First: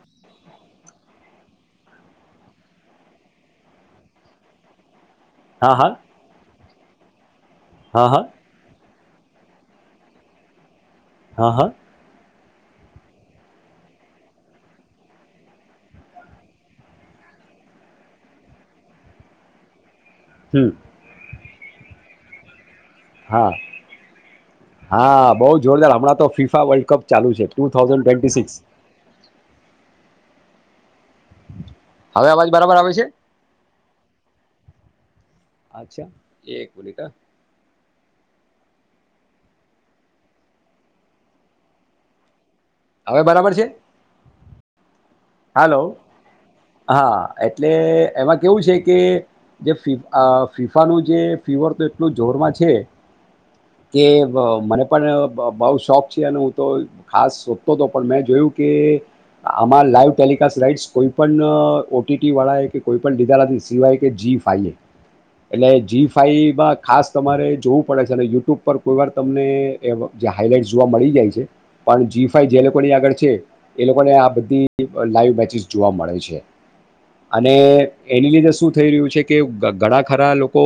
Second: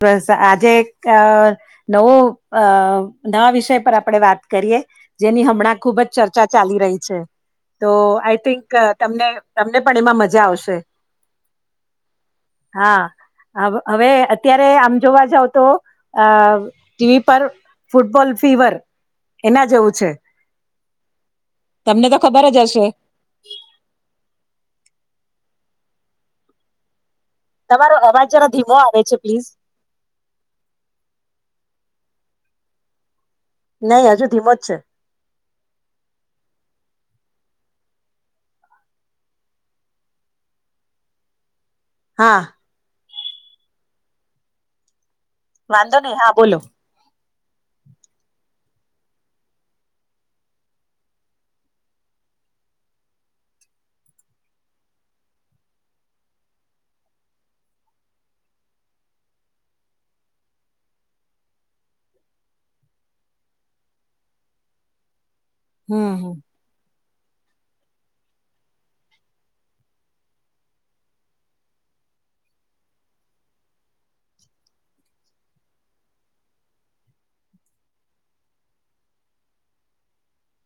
બસ આજે એક નવો અ નવા વિષય પર આપડે વાત કરીએ જેની હા હમણાં હા ખુબ જ ચર્ચા ચાલી રહી છે તો હા હા આઈ થિંક તમને તમને પણ એમાં મજા આવશે. હા હા. હા હવ હવે. ત્યારે આમ જોવા જાવ તો અ ટીવી પર ફૂટબોલ ફીવર એના જેવું છે. હમ. તમને તો ખબર જ હશે. હા હા બઉ જોરદાર હમણાં તો ફીફા વર્લ્ડ કપ. ચાલુ છે ટુ તમારો થાઉઝન્ડ અવાજનો ટ્વેન્ટી જરા સિક્સ ધીમો આવે છે પ્લીઝ. હવે અવાજ બરાબર આવે છે? નહી હજુ ધીમો જ છે. અચ્છા. એક ડેટા હા. હવે બરાબર છે? હાલો વાંધો નહી. હા, બોલો. હા, એટલે એમાં કેવું છે કે જે ફીફાનું જે ફીવર તો એટલું જોરમાં છે કે મને પણ બહુ શોખ છે. અને હું તો ખાસ શોધતો હતો પણ મેં જોયું કે, આમાં લાઈવ ટેલિકાસ્ટ રાઈટ્સ કોઈ એ પણ ઓ ટી ટી વાળાએ કે કોઈ પણ લીધા નથી સિવાય કે જી ફાઈ. એટલે જી હમ હમ ફાઈવમાં ખાસ તમારે જોવું પડે છે અને યુટ્યુબ પર કોઈ વાર તમને હાઈલાઈટ જોવા મળી જાય છે. પણ જી ફાઈ જે લોકોની આગળ છે. એ લોકોને આ બધી લાઈવ બચી [unintelligible] જોવા મળે છે અને એની લીધે શું થઈ રહ્યું છે કે ઘણા ખરા લોકો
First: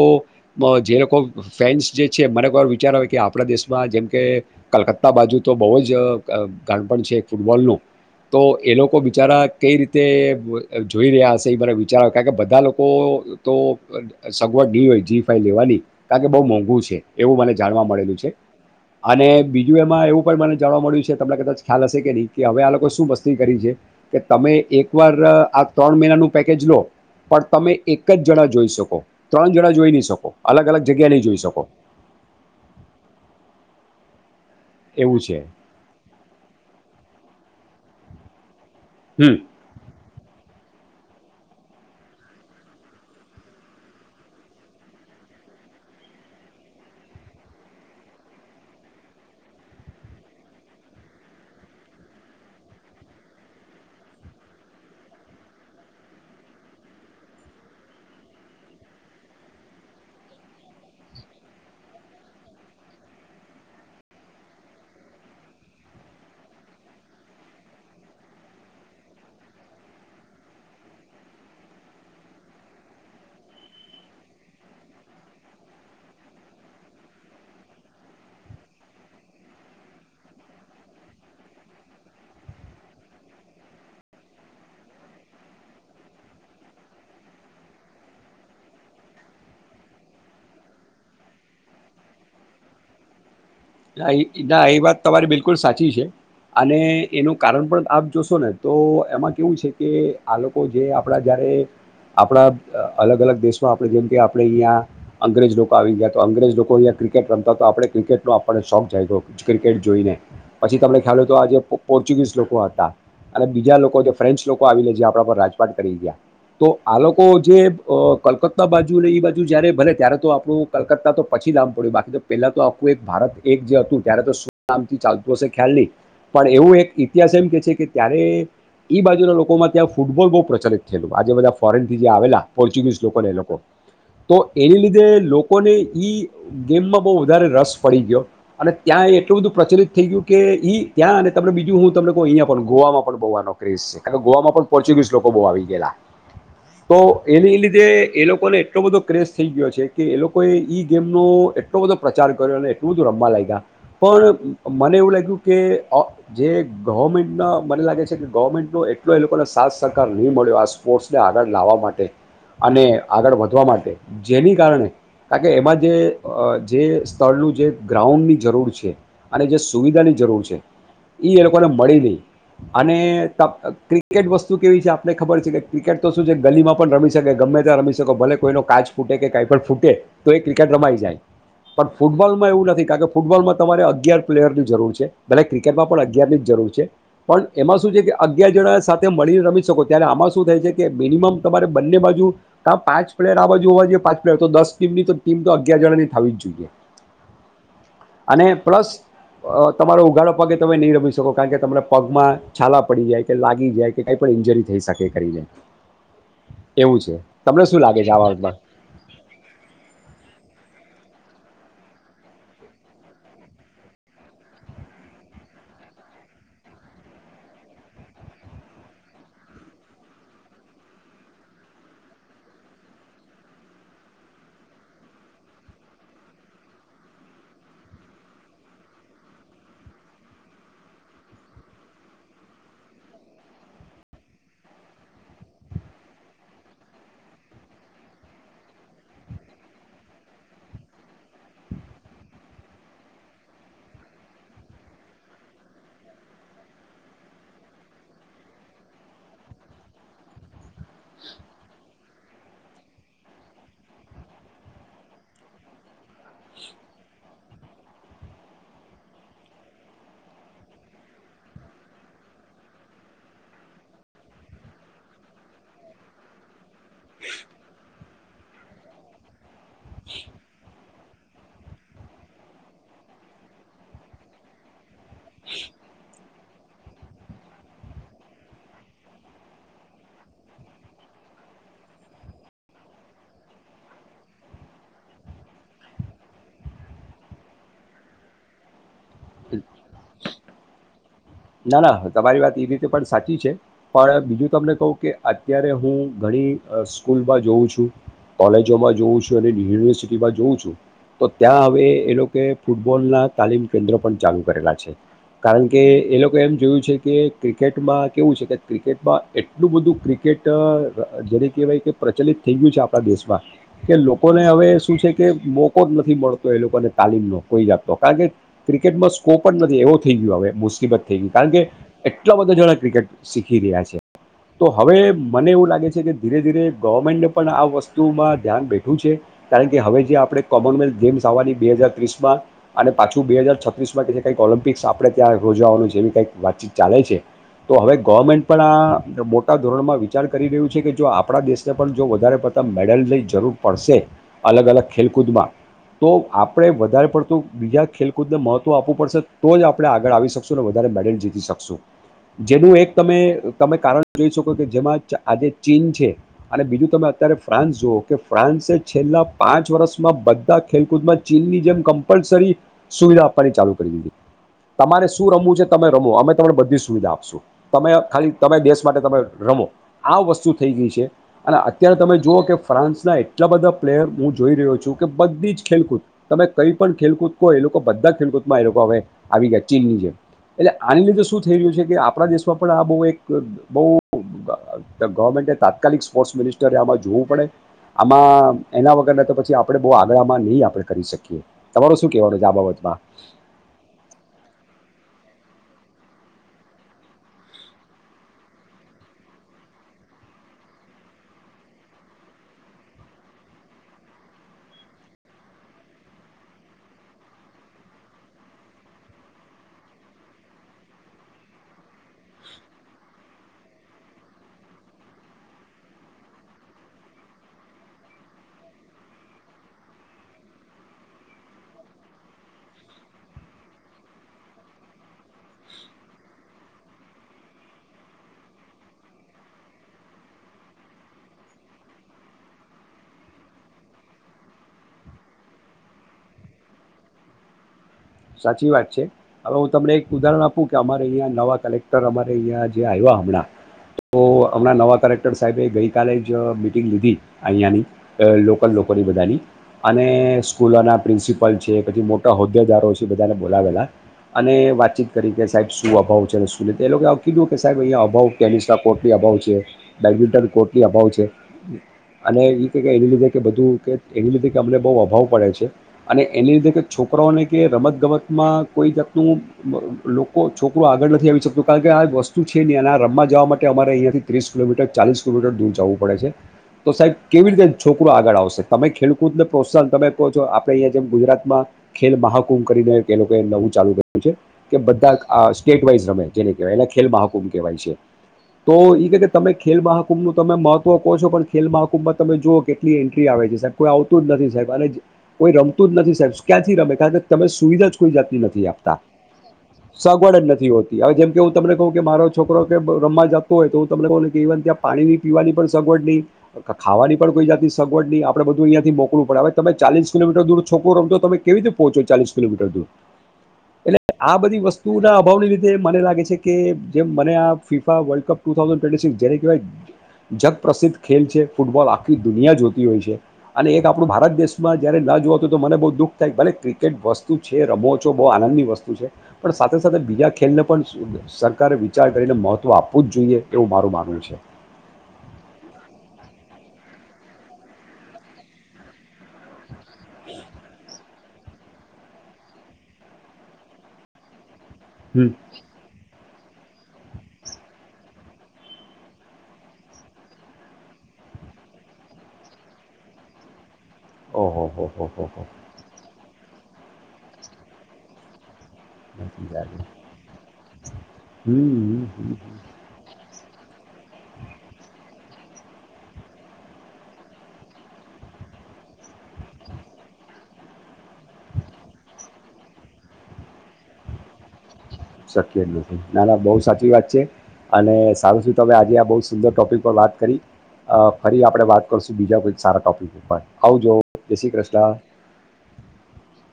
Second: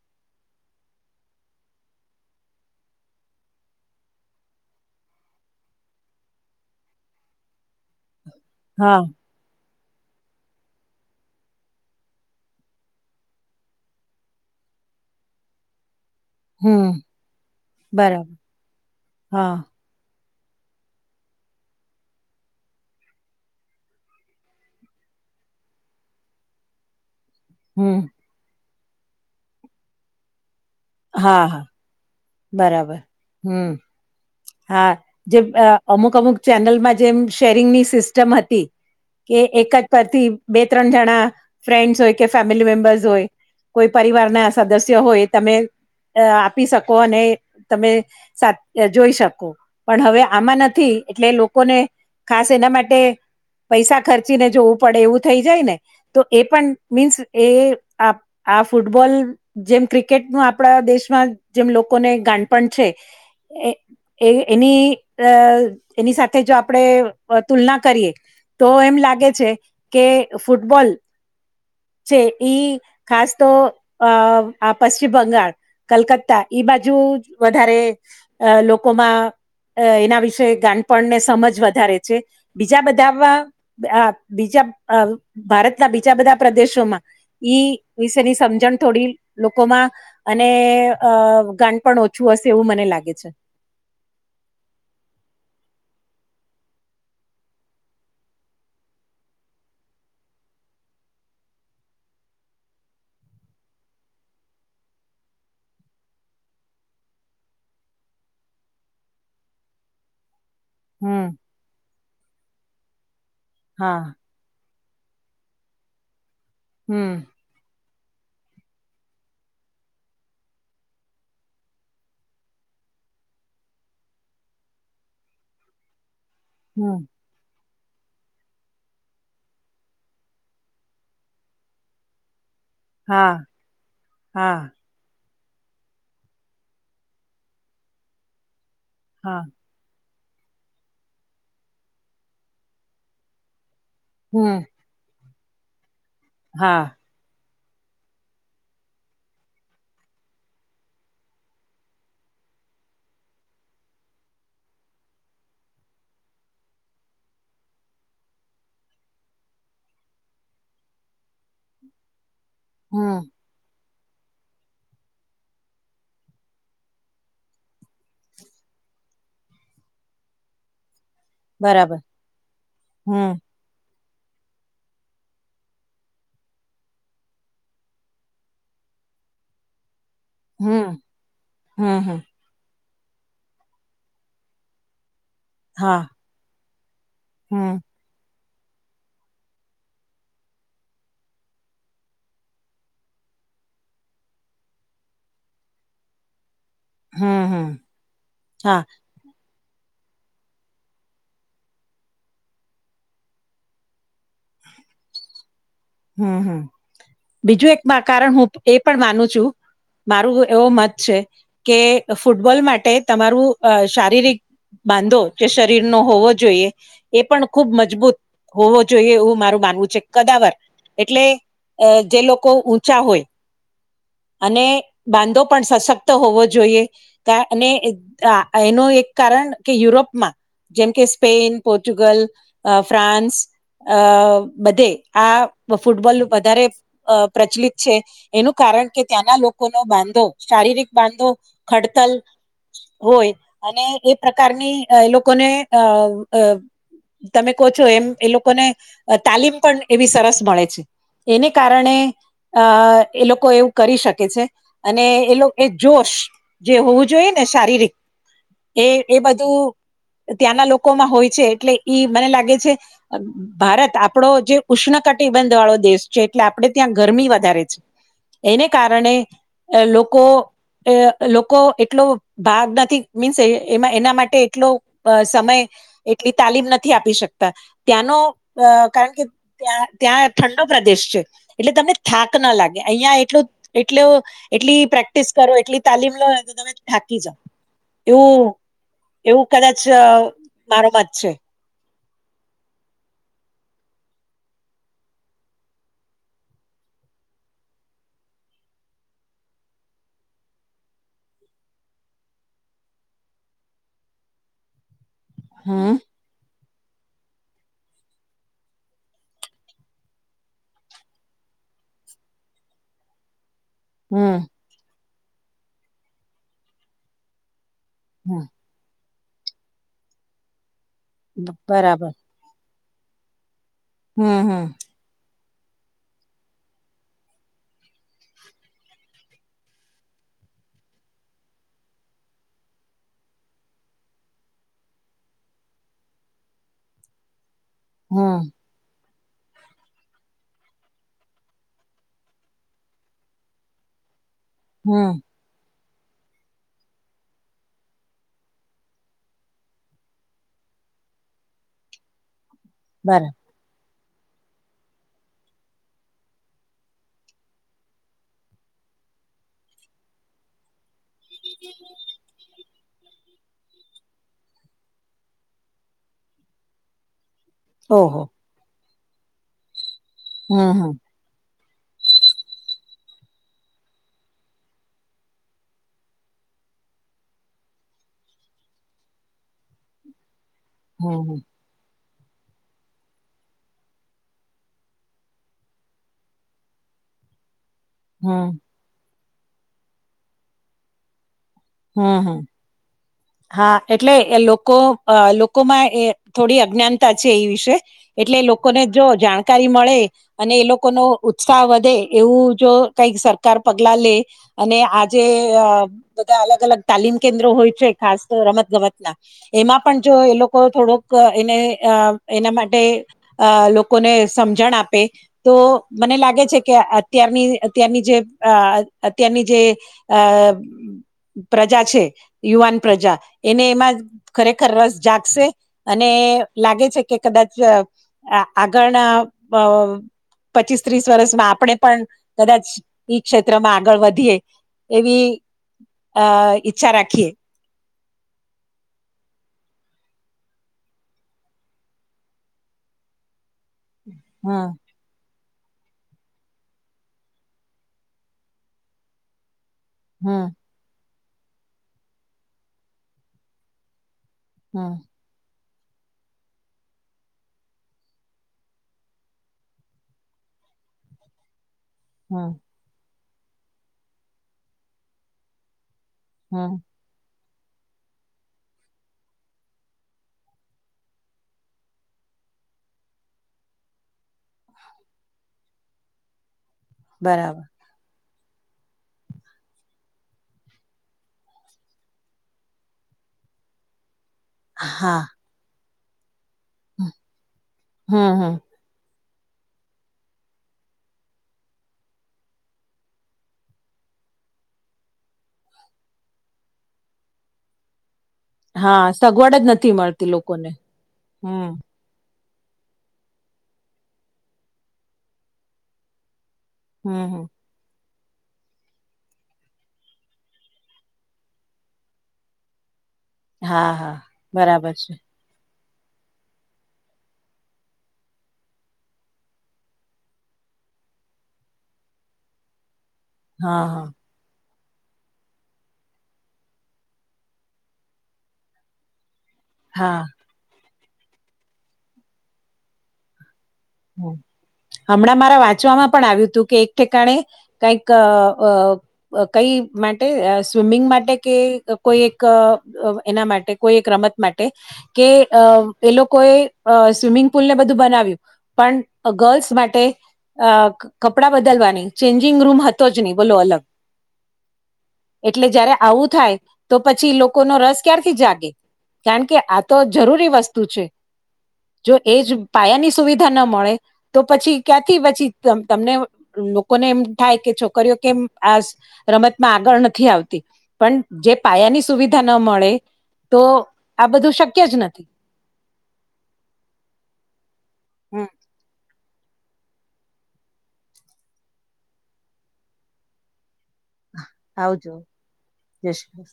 જે લોકો ફેન્સ જે છે બરાબર વિચાર આવે કે આપણા દેશમાં જેમ કે કલકત્તા બાજુ તો બહુ જ ગાંણપણ છે ફૂટબોલનું, તો એ હા લોકો બિચારા કઈ રીતે? તે જોઈ રહ્યા હશે વિચારો કે બધા લોકો તો સગવડ નઈ હોય જી ફાઈ લેવાની. કારણ કે બહુ મોંઘું હમ છે, એવું મને જાણવા મળેલું છે, બરાબર અને હા બીજું એમાં એવું મને જાણવા મળ્યું છે તમને કદાચ ખ્યાલ હશે કે નહી કે હવે આ લોકો શું મસ્તી કરી છે, કે તમે એક એક વાર આ ત્રણ મહિનાનું પેકેજ લો. પણ તમે હમ એક જ જણા જોઈ શકો. ત્રણ જણા જોઈ નહી શકો. અલગ અલગ જગ્યા નહીં હા જોઈ હા શકો. બરાબર હમ્મ હા એવું છે જેમ અ અમુક અમુક ચેનલમાં જેમ ટેરિંગની સિસ્ટમ હતી. હમ એ એક જ પરથી બે ત્રણ જણા ફ્રેન્ડ્સ હોય કે ફેમિલી મેમ્બર્સ હોય કોઈ પરિવારના સદસ્ય હોય તમે અ આપી શક કો ને તમે સાથ જોઈ શકો. પણ હવે આમાં નથી એટલે લોકોને ખાસ એના માટે પૈસા ખર્ચીને જોવું પડે એવું થઈ જાય ને તો એ પણ મીન્સ એ આ આ ફૂટબોલ જેમ ક્રિકેટનું આપણા દેશમાં જેમ લોકોને ગાનપણ છે એ એ એની એની સાથે જો આપણે તુલના કરીએ તો એમ લાગે છે કે ફૂટબોલ છે, ઈ ખાસ તો અ આ પશ્ચિમ બંગાળ, કલકત્તા ઈ બાજુ વધારે અ લોકોમાં અ એના વિશે ગાનપણને સમજ વધારે છે, બીજા બધામાં આ બીજા ભારતના બીજા બધા પ્રદેશોમાં ઈ વિશેની સમજણ થોડી લોકોમાં અને અ ગાનપણ ઓછું હશે એવું મને લાગે છે. નાઈ ના ઈ વાત તમારી બિલકુલ સાચી છે. અને એનું કારણ પણ આપ જોશો ને તો એમાં કેવું છે કે આ લોકો જે આપણા જયારે આપણા અલગ અલગ દેશમાં આપણે જેમ કે આપણેે ઈયા અંગ્રેજ લોકો આવી ગયા તો અંગ્રેજ લોકો ઈયા ક્રિકેટ રમતા તો આપણે ક્રિકેટનો આપણને શોખ જાઈગો ક્રિકેટ જોઈને પછી તમને ખ્યાલ હમ હોય તો આ જેે પોર્ચુગીઝ લોકો હતા. અને બીજા લોકો જે હા, ફ્રેન્ચ લોક તો આવીને જે આપણા પર રાજપાટ કરી ગયા. તો આ લોકો હમ, જે તો કલકત્તા બાજુ ને એ બાજુ જયારે ભલે ત્યારે તો આપડુ કલકત્તા તો પછી નામ પડ્યું બાકી તો પહેલા તો આખું એક ભારત. એક જે હતું ત્યારે તો સુું નામથી ચાલતું હશે ખ્યાલ નઈ. પણ એવું એક હમ, ઇતિહાસ એમ કે છે કે ત્યારે એ એ બાજુના લોકોમાં ત્યાં ફૂટબોલ મા પ્રચલિત થયેલું આજે બધા ફોરેનથી જે આવેલા. પોર્ચુગીઝ લોકો ને એ હા, લોકો તો હા, એની લીધે લો કોને ઈ ગેમમાં બહુ વધારે રસ પડી ગયો. અને ત્યાં એટલું હા, બધું પ્રચલિત થઈ ગયું. કે ઈ ત્યાં અને તમને બીજું હું તમને કહ અહીંયા પણ ગોવામાં પણ બોવાનો. રેસે અને હમ, ગોવામાં પણ પોર્ચ્યુગીસ લોક કો બો આવી ગેલા. હા, તો એની એ લી. તેં એ લોકોને એટલો બધો ક્રેસ થઈ ગયો છે કે એ લોકોએ ઈ ગેમનોો એટલો બધો પ્રચાર કર્યો અને એટલું રમવા લાયગા પણ મને એવું લાગ્યું કે અ જે ગવર્મેન્ટ મને લાગે છે કે ગવર્મેન્ટ નું એટલો એ લોકોને સાથ સહકાર નહીં મળ્યો આ સ્પોર્ટસને આગળ લાવવા માટે. અને હમ, આગળ વધવા માટે. જેની કારણે કાર કે એમાં જે જે સ્થળનું જે ગ્રાઉન્ડની જરૂર છે અને જે સુવિધાની જરૂર છે. ઈ એ લોકો ને બરાબર, મળી લઈ અને હમ, ત કેટ વસ્તુ કેવી છે આપને ખબર છે કે ક્રિકેટ તો શું છે ગલીમાં પણ રમી શકે ગમે ત્યાં રમી શકો ભલે કોઈનો કાચ ફૂટે કે કઈ પણ ફૂટે. તો એ ક્રિકેટ રમાઈ હમ, જાય પણ હમ, હમ, ફૂટબોલમાં એવું ન કારણ કે ફૂટબોલમાં તમારે અગિયાર પ્લેયર ની જરૂર છે. મને ક્રિકેટમાં પણ હા, અગિયારની જરૂર છે પણ એમાં હમ, શું છે કે અગિયાર જણા સાથે મળીને રમી શકો ત્યારે આમાં શું થાય છે કે મિનિમમ તમારે બંને બાજુ તો પાચ પ્લેયર આ બાજુ હોવા જોઈએ પાંચ પ્લેયર તો દસ ટીમ ની તો ટીમ તો અગિયાર જણાની થવી જ જોઈએ હમ હમ અને હા પ્લસ તમારો ઉઘાડો પગ એ તમે નહીં રમી શકો કારણ કે તમારા પગમાં છાલા પડી જાય કે લાગી જાય કે કઈ પણ ઈન્જરી થઈ શકે કરીને હમ હમ એવું છે તમને બીજું શું એક લાગે છે આ કારણ બાબતમાં હું એ પણ માનું છું મારું એવો મત કે ફૂટબોલ માટે તમારું શારીરિક બાંધો જે શરીર નો હોવો જોઈએ એ પણ ખુબ મજબૂત હોવો જોઈએ એવું મારું માનવું છે કદાવર એટલે જે લોકો ઊંચા હોય અને બાંધો પણ સશક્ત હોવો જોઈએ અને એનું એક કારણ કે યુરોપમાં જેમ કે સ્પેન પોર્ટુગલ ફ્રાન્સ આ બધે આ ફૂટબોલ વધારે પ્રચલિત છે એનું કારણ કે ત્યાંના લોકોનો બાંધો શારીરિક બાંધો ખડતલ હોય અને એ પ્રકારની એ લોકોને અ તમે કહો છો એમ એ લોકોને તાલીમ પણ એવી સરસ મળે છે એને કારણે અ એ લોકો એવું કરી શકે છે અને એ એ જોશ જે હોવું જોઈએ ને શારીરિક એ એ બધું ત્યાંના લોકોમાં હોય છે એટલે ઈ મને લાગે છે ભારત આપણો જે ઉષ્ણકટ બંધ વાળો દેશ છે એટલે આપણેે ત્યાં ગરમી વધારે છે એને કારણે લોકો લોકો એટલો ભાગ નથી મીન્સ એ એના માટે એટલો સમય એટલી તાલીમ નથી આપી શકતા ત્યાંનો કારણ કે ત્યાં ત્યાં ઠંડો પ્રદેશ છે એટલે તમને થાક ના લાગે અહં એટલું એટ એટલી પ્રેક્ટિસ કરો એટલી તાલીમ લો તો તમે થાકી જાઓ એવું એવું કદાચ મારો મત છે હ ના તમારી વાત એ રીતે પણ સાચી છે પણ બીજું તમને કહું કે અત્યારે હું ઘણી સ્કૂલમાં જોઉ છું કોલેજોમાં જોઉં છું અને યુનિવર્સિટીમાં જોઉં છું તો ત્યાં હવે એ લોકો ફૂટબોલ ના તાલીમ કેન્દ્રો પણ ચાલુ કરેલા છે કારણ કે હમ એ લોકો એ જોયું છે કે ક્રિકેટમાં કેવું છે કે ક્રિકેટમાં એટલું બધું ક્રિકેટ જેને કેહેવાય કે પ્રચલિત થઈ ગયું છે આપણા દેશમાં કે હમ લોકોને હવે શું છે તે મોકો જ નથી મળતો એ લોકોને તાલીમનો કોઈ જાત તો કારણ કે ક્રિકેટમાં કો પણ નથી એવો થઈ ગયો હવે મુસીબત થઈ ગયું કારણ કે બરાબર એટલા બધા જણા ક્રિકેટ શીખી ી રહ્યા છે હમ હમ તો હવે મને એવું લાગે છે કે ધીરે ધીરે ગવર્મેન્ટને પણ આ વસ્તુમાં ધ્યાન બેઠું છે કારણ કે હવે જે આપણે કોમનવેલ્થ ગેમ્સ આવવાની બે હજાર ત્રીસમાં અને પાછું બે હજાર છત્રીસમાં ક છે કંઈક ઓલિમ્પિક્સ આપણે ત્યાં યોજાવાનું છે જેવી કઈક વાતચીત ચાલે છે તો હવે ગવર્મેન્ટ હમ પણ આ મોટા ધોરણમાં વિચાર કરી રહ્યું છે કે જો આપણા દેશને પણ જો વધારે પતા મેડલ લઈ જરૂર પડશે અલગ અલગ હમ ખેલકૂદમાં તો આપણે વધારે પડતું બીજા ખેલકૂદને મહત્વ આપવું પડશે તો જ આપણે આગળ આવી શકશું વધારે મેડલ જીતી શકશું જેનું એક તમે બરા તમે કારણ જોઈ શકો કે જેમાં આજે ચીન છે અને બીજું તમે અત્યારે ફ્રાન્સ જુઓ કે ફ્રાન્સે છેલ્લા પાંચ વર્ષમાં બધા ખેલકૂદમાં ચીનની જેમ કમ્પલસરી સુવિધા આપવાની ચાલુ કરી દીધી તમારે શું રમવું છે તમે રમો અમે તમને બધી સુવિધા આપશું તમે ઓહો ખાલી તમે દેશ માટે તમે રમો આ વસ્તુ થઈ હમ ગઈ હમ છે અને અત્યારે તમે જુઓ કે ફ્રાન્સના એટલા બધા પ્લેયર હું જોઈ રહ્યો છું કે બધી જ ખેલકૂદ તમે કઈ પણ ખેલકૂદ કહો એ લોકો બધા ખેલકૂદમાં એ લોકો હવે આવી ગયા ચીનની જેમ એટલે આની હમ લીધે હમ શું થઈ રહ્યું છે કે આપણા દેશમાં પણ આ બહુ એક બહુ ગવર્મેન્ટ તાત્કાલિક સ્પોર્ટ્સ મિનિસ્ટરે આમાં જોવું પડે હમ આમાં એના વગર ને તો પછી આપણે બહુ આગળમાં નહીં આપડણે કરી શકીએ તમારુ શું હા હા કેવાનું છે આ બાબતમાં હા એટલે લોકો અ લોકોમાં થોડી અજ્ઞાનતા છે એ વિશે એટલે લોકોને જો જાણકારી મળે અને એ લોકોનો ઉત્સાહ વધે એવું જો કઈક સરકાર પગલા લે અને આજે અ બધા અલગ અલગ તાલીમ કેન્દ્રો હોય છે ખાસ તો રમત ગમત ના એમાં પણ જો એ લોકો થોડોક એને અ એના માટે અ લોકોને સમજણ આપે તો મને લાગે છે કે અત્યારની અત્યારની જે અત્યારની જે અ પ્રજા છે યુવાન પ્રજા એને એમાં ખરેખર રસ જાગશે અને લાગે છે કે કદાચ આગળના પ પચીસ ત્રીસ વર્ષમાં આપણે પણ કદાચ ઈ ક્ષેત્રમાં આગળ વધીએ એવી અ ઈચ્છા રાખીએ સાચી વાત છે હવે હું તમને એક ઉદાહરણ આપું કે અમારે અહીં નવા કલેક્ટર અમારે અહંયા જે આવ્યા હમણાં તો હમ હમણાં નવા કેરેક્ટર સાહેબે ગઈકાલે જ મિટિંગ લીધી અહીંયાની લોકલ લોકલ લોકો ની બધાની અને હમ સ્કૂલોના પ્રિન્સિપલ છે પછી મોટા હોદ્દેગારો છે શી બધાને બોલાવેેલા અને હમ વાતચીત કરી કે સાહેબ શું અભાવ છે, શું એ લોકો કીધું કે સાબ એ અભાવ ટેનિસ ના કોર્ટની અભાવ છે, બેડમિન્ટન કોર્ટની અભાવ છે. અને હમ એ કે એની લીધે કે બધું કે એની લીધે કે અમને બહુ અભાવ અને એની હમ લીધે છોકરાઓને કે રમત ગમતમાં કોઈ જાતનું લોકો છોકરો આગળ નથી આવી શકતું કારણ કે આ વસ્તુ છે, નહીં અને રમવા જવા માટે અમારે અહીંયાથી ત્રીસ કિલોમીટર ચાલીસ કિલોમીટર દૂર જવું પડે છે. તો સાહેબ કેવી બરાબર રીતે છોકરો આગળ આવે? તમે ખેલકૂદ ને પ્રોત્સાહન તમે કહો છો આપે અહંયા જેમ ગુજરાતમાં, ખેલ મહાકુંભ કરી ને તે લોકો નવું ચાલુ - કે બધા હા આ સ્ટેટ કેવાઈઝ રમે જેને કહેવાય એને ખેલબહાકુંમ કહેવાય છે, હમ હમ તો એ તમે ખેલ મહાકુંભનું તમે મહત્વ કહો છો પણ ખેલ મહાકુંભમાં તમે જુઓ કેટલી એન્ટ્રી આવે છે સાહેબ કોઈ આવતું જ નથી સાહેબ, અને કોઈ રમતું જ નથી સાહેબ ક્યાંથી રમે કારણ કે તમે સુવિધા જ કોઈ જા નથી આપતા, હા સગવડ જ નથી મળતી સગવડ જ નથી લોકોને હોતી હવે જેમ કે હું તમને હમ કહું કે મારો છોકરો રમવા જતો હોય તો હું તમને કહને કે ઈવન ત્યાં પાણી પીવાની પણ સગવડ નહીં. ખાવાની હમ પણ હમ કોઈ જાતની સગવડ નહી આપ આપણે બધું અહીયાથી મોકલું પડ હ તમે ચાલી કિલોમટર દૂરોકું રમો તમેવી રીતે પહોંચો ચાલીસ કિલોમીટર દૂર. હા એટલે હા આ બધી બરાબર વસ્તુઓ છે ના અભાવની લીધે તે મને લાગે છે કે જેમ મને આ FIFA World Cup two thousand twenty six જેને કહેવાય જગપ્રસિદ્ધ ખે છે ફૂટબોલ આખી દુનિયા જોતી હોય છે. અને એક હા હા આપણું ભારત દેશ માં જયારે ન જોવ તો મને બહુ દુઃખ થાય ભલે ક કે વસ્તુ છે રમો છો બહુ આનંદની વસ્તુ છે. પણ સાથે સાથે હા બીજા ખેલને પણ સરકારે વિચાર કરીને મહત્ત્વ આપવું જ જોઈએ. એવું મારું માનવું છે હમણાં મારા વાંચવામાં પણ આવ્યું તું કે એક ઠિકણે કઈક કઈ માટે સ્વિમિંગ માટે કે કોઈ એક એના માટે કોઈ એક રમત માટે ટે હમ કે એ લોકો કોએ સ્વિમિંગ પુલ ને બધું બનાવ્યું. પણ ગર્લ્સ માટે, અ કપડા બદલવાની ચેન્જિંગ રૂમ હતો જ નહી બોલો અલગ. ઓહો હો હો હો હો એટલે જયારે આવું થાય તો પછી લોકો નો રસ ક્યારથી જાગે. કારણ કે આ તો જરૂરી વસ્તુ છે હમ હમ, જો હમ. એજ પાયાની સુવિધા ન મળે તો પછી ક્યાંથી પછી તમને લોકોને એમ થાય કે છોકરીઓ કેમ આ રમતમાં આગળ નથી આવતી પણ જે પાયાની સુવિધા ન મળે તો આ બધું શક શક્ય જ નથી ના ના બહુ સાચી વાત છે અને સારુ હમ થયું તમે આજે બહું સુંદર ટોપિક પર વાત કરી ફરી આપણે વાત કરશું બીજા કોઈક સારા ટોપિક ઉપર આવજો જય શ્રી કૃષ્ણ આવજો જે શ્રી